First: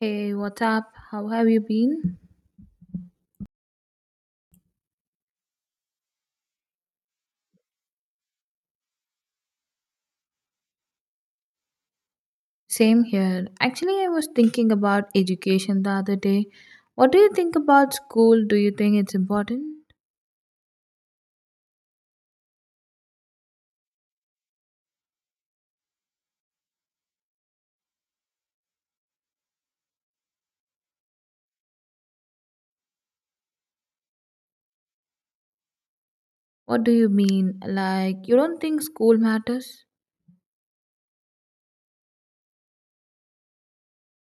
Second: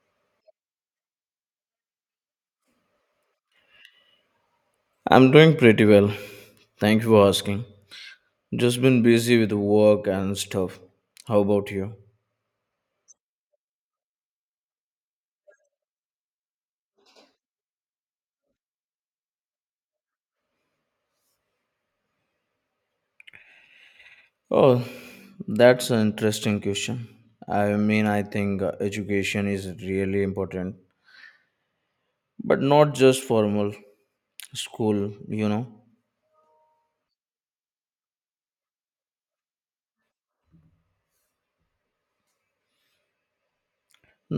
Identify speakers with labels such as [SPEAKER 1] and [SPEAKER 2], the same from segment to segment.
[SPEAKER 1] Hey, what's up? How have you been?
[SPEAKER 2] I'm doing pretty well. Thank you for asking. Just been busy with work and stuff. How about you?
[SPEAKER 1] Same here. Actually, I was thinking about education the other day. What do you think about school? Do you think it's important?
[SPEAKER 2] Oh, that's an interesting question. I mean, I think education is really important, but not just formal school,
[SPEAKER 1] What do you mean? Like, you don't think school matters?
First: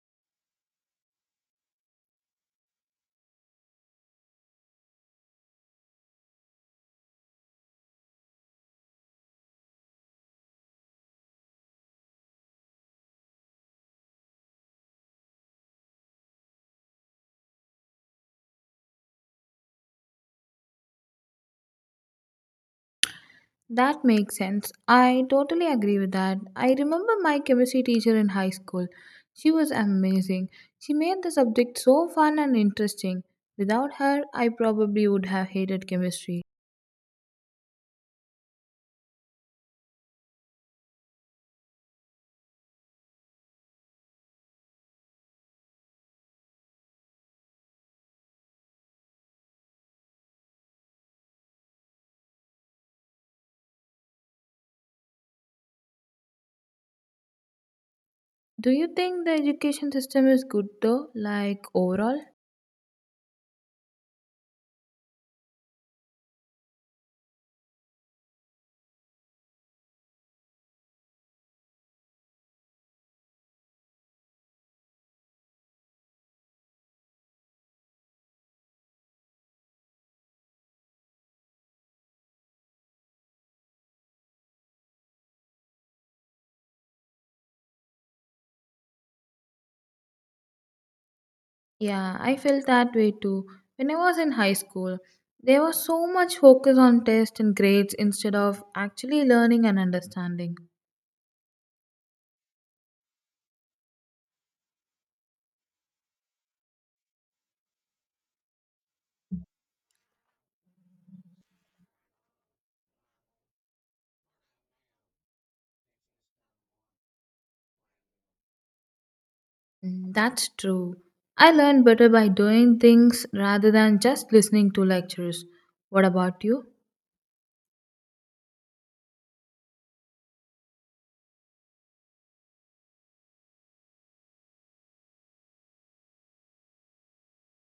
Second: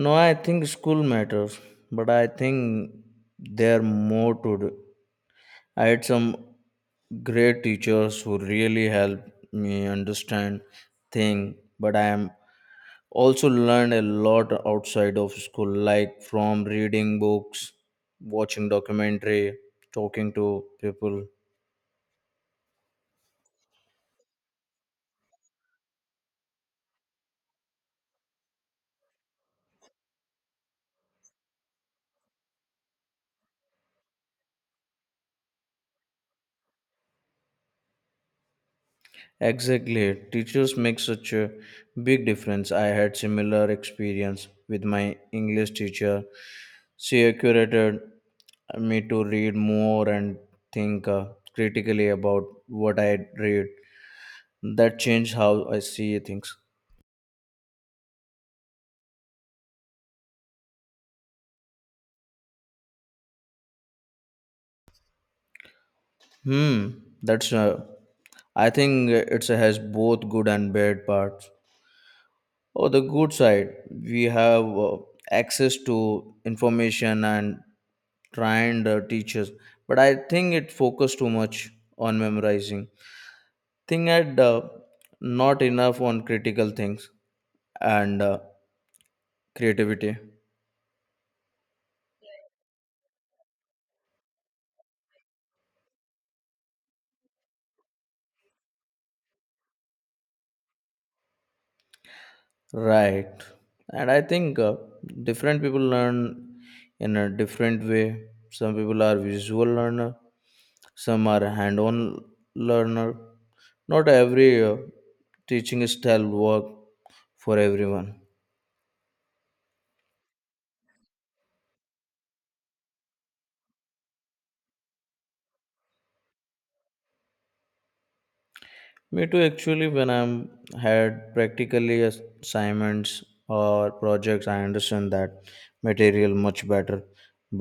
[SPEAKER 2] No, I think school matters, but I think there are more to do. I had some great teachers who really helped me understand things, but I am also learned a lot outside of school, like from reading books, watching documentary, talking to people.
[SPEAKER 1] That makes sense. I totally agree with that. I remember my chemistry teacher in high school. She was amazing. She made the subject so fun and interesting. Without her, I probably would have hated chemistry.
[SPEAKER 2] Exactly, teachers make such a big difference. I had similar experience with my English teacher. She encouraged me to read more and think critically about what I read. That changed how I see things.
[SPEAKER 1] Do you think the education system is good though, like overall?
[SPEAKER 2] Hmm, that's I think it has both good and bad parts. On the good side, we have access to information and trained teachers, but I think it focused too much on memorizing. Thing had not enough on critical things and creativity.
[SPEAKER 1] Yeah, I felt that way too. When I was in high school, there was so much focus on tests and grades instead of actually learning and understanding.
[SPEAKER 2] Right, and I think different people learn in a different way. Some people are visual learner, some are hand-on learner. Not every teaching style work for everyone.
[SPEAKER 1] Mm, that's true. I learned better by doing things rather than just listening to lectures. What about you?
[SPEAKER 2] Me too, actually. When I'm had practically assignments or projects, I understand that material much better,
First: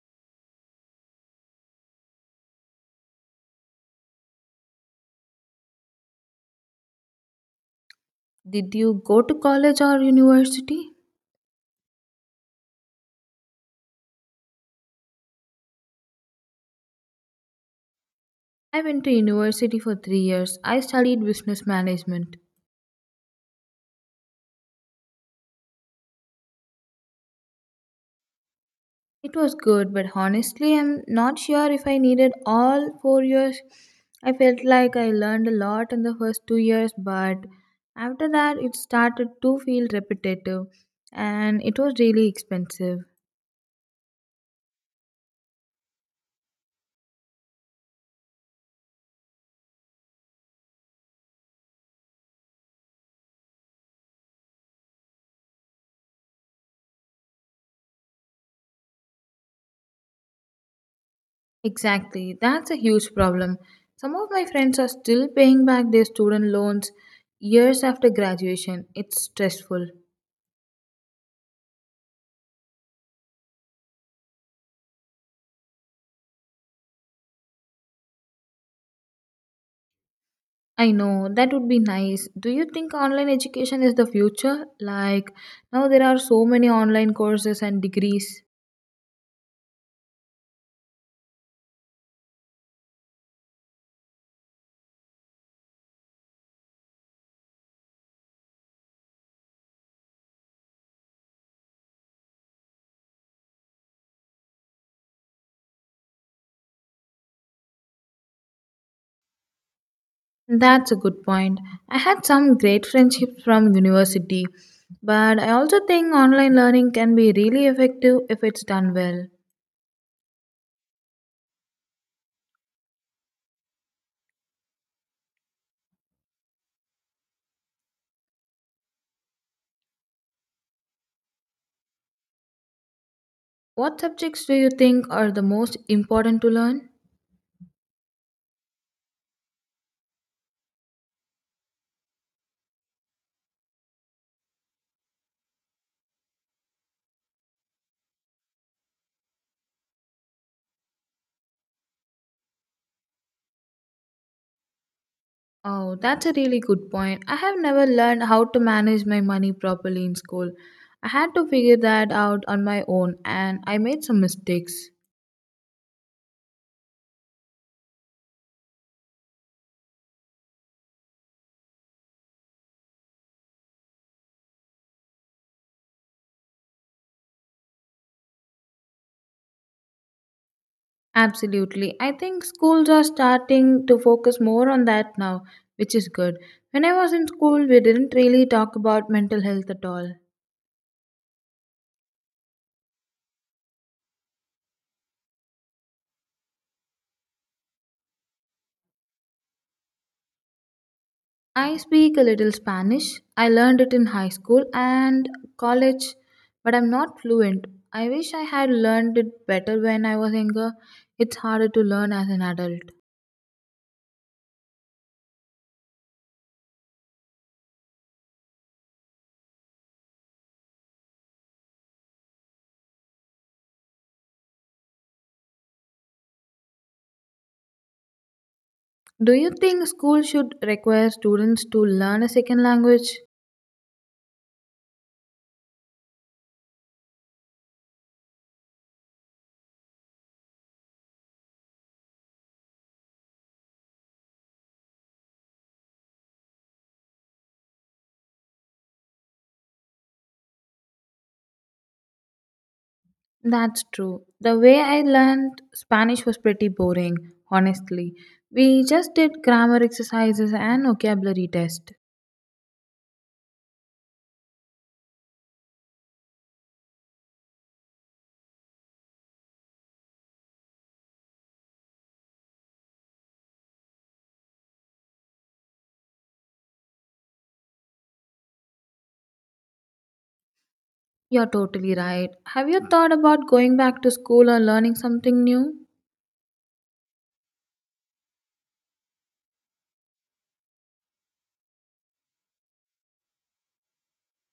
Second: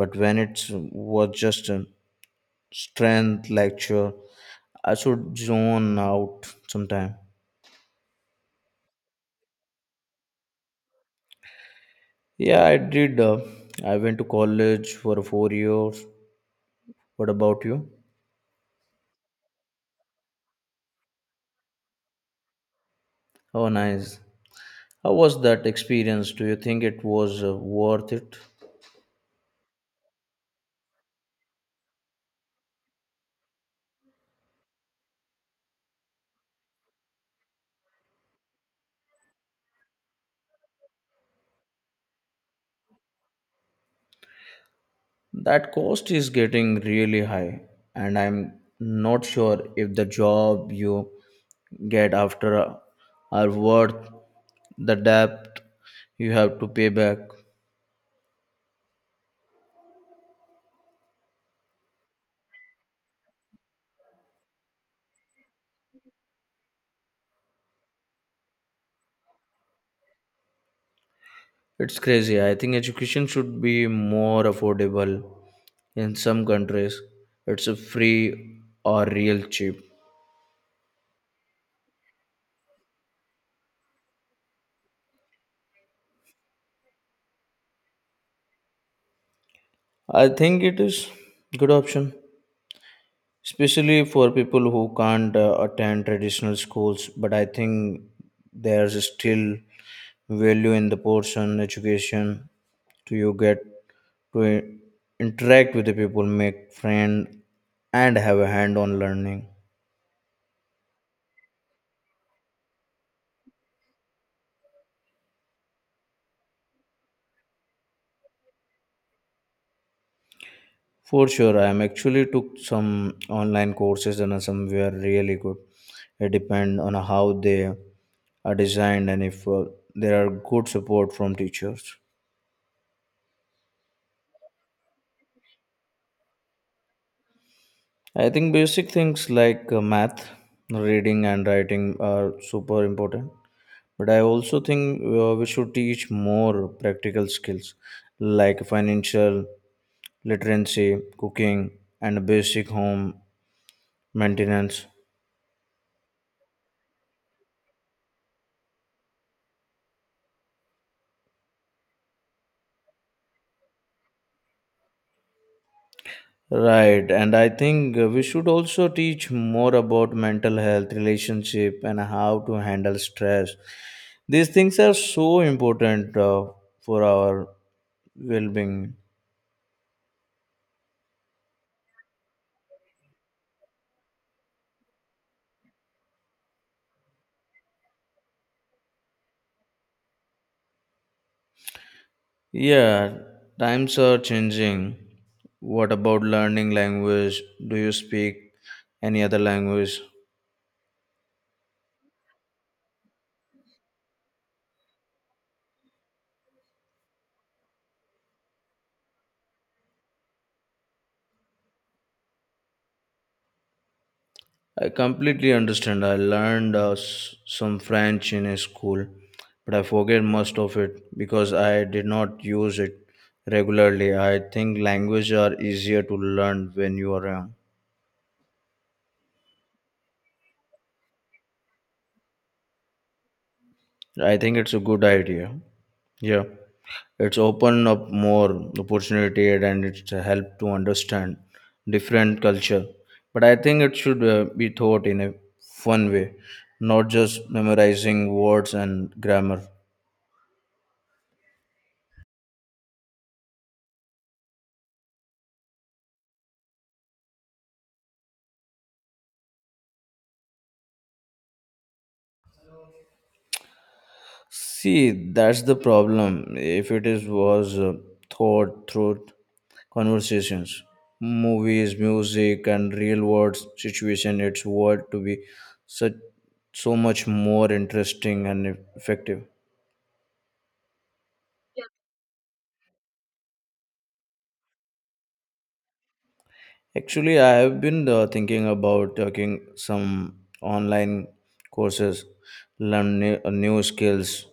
[SPEAKER 2] but when it was just a strength lecture, I should zone out sometime.
[SPEAKER 1] Did you go to college or university?
[SPEAKER 2] Yeah, I did, I went to college for 4 years. What about you?
[SPEAKER 1] I went to university for 3 years. I studied business management.
[SPEAKER 2] Oh, nice. How was that experience? Do you think it was worth it?
[SPEAKER 1] It was good, but honestly, I'm not sure if I needed all 4 years. I felt like I learned a lot in the first 2 years, but after that, it started to feel repetitive and it was really expensive.
[SPEAKER 2] That cost is getting really high, and I'm not sure if the job you get after are worth the debt you have to pay back.
[SPEAKER 1] Exactly, that's a huge problem. Some of my friends are still paying back their student loans years after graduation. It's stressful.
[SPEAKER 2] It's crazy. I think education should be more affordable. In some countries, it's a free or real cheap.
[SPEAKER 1] I know that would be nice. Do you think online education is the future? Like now there are so many online courses and degrees.
[SPEAKER 2] I think it is good option, especially for people who can't attend traditional schools, but I think there's still value in the portion education. To you get to interact with the people, make friend, and have a hand-on learning.
[SPEAKER 1] That's a good point. I had some great friendships from university, but I also think online learning can be really effective if it's done well.
[SPEAKER 2] For sure, I am actually took some online courses and some were really good. It depend on how they are designed and if there are good support from teachers.
[SPEAKER 1] What subjects do you think are the most important to learn?
[SPEAKER 2] I think basic things like math, reading, and writing are super important. But I also think we should teach more practical skills like financial literacy, cooking, and basic home maintenance.
[SPEAKER 1] Oh, that's a really good point. I have never learned how to manage my money properly in school. I had to figure that out on my own and I made some mistakes.
[SPEAKER 2] Right, and I think we should also teach more about mental health, relationship, and how to handle stress. These things are so important for our well being.
[SPEAKER 1] Absolutely. I think schools are starting to focus more on that now, which is good. When I was in school, we didn't really talk about mental health at all.
[SPEAKER 2] Yeah, times are changing. What about learning language? Do you speak any other language?
[SPEAKER 1] I speak a little Spanish. I learned it in high school and college, but I'm not fluent. I wish I had learned it better when I was younger. It's harder to learn as an adult.
[SPEAKER 2] I completely understand. I learned some French in a school, but I forget most of it because I did not use it regularly. I think language are easier to learn when you are young.
[SPEAKER 1] Do you think school should require students to learn a second language?
[SPEAKER 2] I think it's a good idea. Yeah. It's opened up more opportunity and it's helped to understand different culture, but I think it should be taught in a fun way, not just memorizing words and grammar.
[SPEAKER 1] That's true. The way I learned Spanish was pretty boring, honestly. We just did grammar exercises and vocabulary test.
[SPEAKER 2] See, that's the problem. If it is was taught through conversations, movies, music, and real world situation, it's world to be such so much more interesting and effective.
[SPEAKER 1] You're totally right. Have you thought about going back to school or learning something new?
[SPEAKER 2] Actually, I have been thinking about taking some online courses, learn new, new skills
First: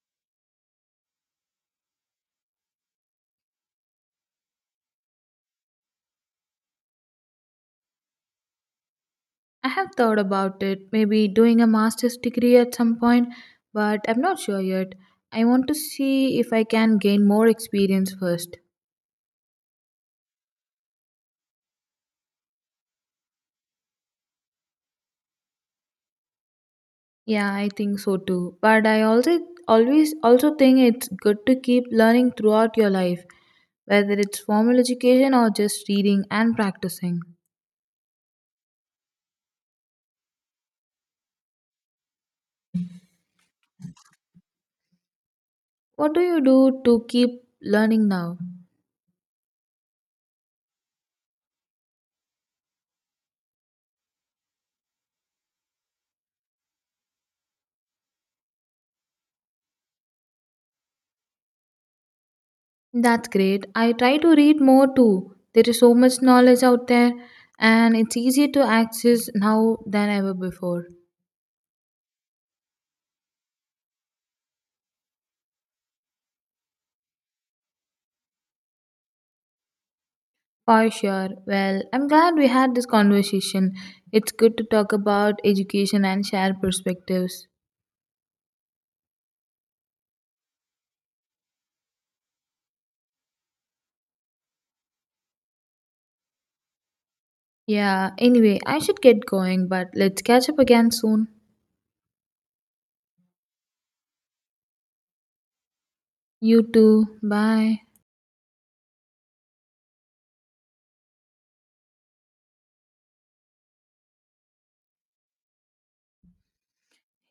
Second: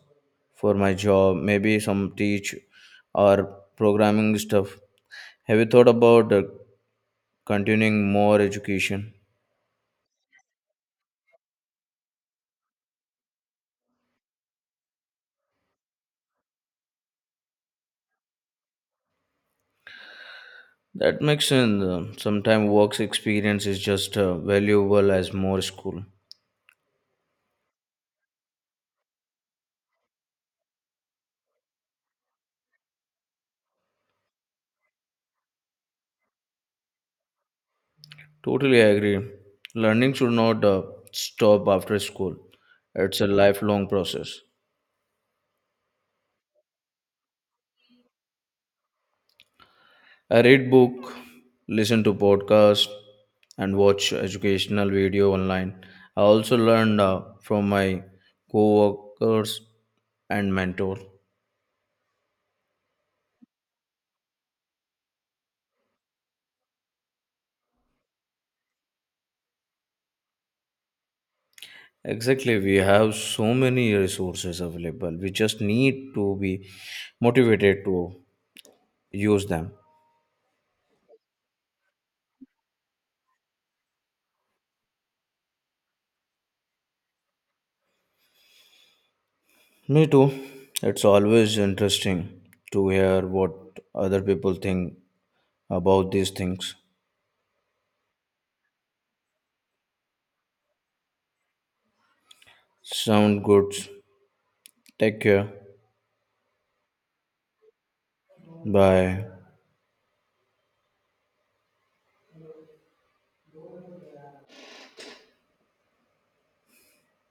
[SPEAKER 2] for my job, maybe some teach or programming stuff. Have you thought about continuing more education?
[SPEAKER 1] I have thought about it, maybe doing a master's degree at some point, but I'm not sure yet. I want to see if I can gain more experience first.
[SPEAKER 2] That makes sense. Sometimes work experience is just valuable as more school.
[SPEAKER 1] Yeah, I think so too. But I also always also think it's good to keep learning throughout your life, whether it's formal education or just reading and practicing.
[SPEAKER 2] Totally agree. Learning should not stop after school. It's a lifelong process.
[SPEAKER 1] What do you do to keep learning now?
[SPEAKER 2] I read book, listen to podcast, and watch educational video online. I also learned from my co-workers and mentor.
[SPEAKER 1] That's great. I try to read more too. There is so much knowledge out there and it's easier to access now than ever before.
[SPEAKER 2] Exactly, we have so many resources available. We just need to be motivated to use them.
[SPEAKER 1] For sure. Well, I'm glad we had this conversation. It's good to talk about education and share perspectives.
[SPEAKER 2] Me too. It's always interesting to hear what other people think about these things.
[SPEAKER 1] Yeah, anyway, I should get going, but let's catch up again soon.
[SPEAKER 2] Sound good. Take care.
[SPEAKER 1] You too. Bye.
[SPEAKER 2] Bye.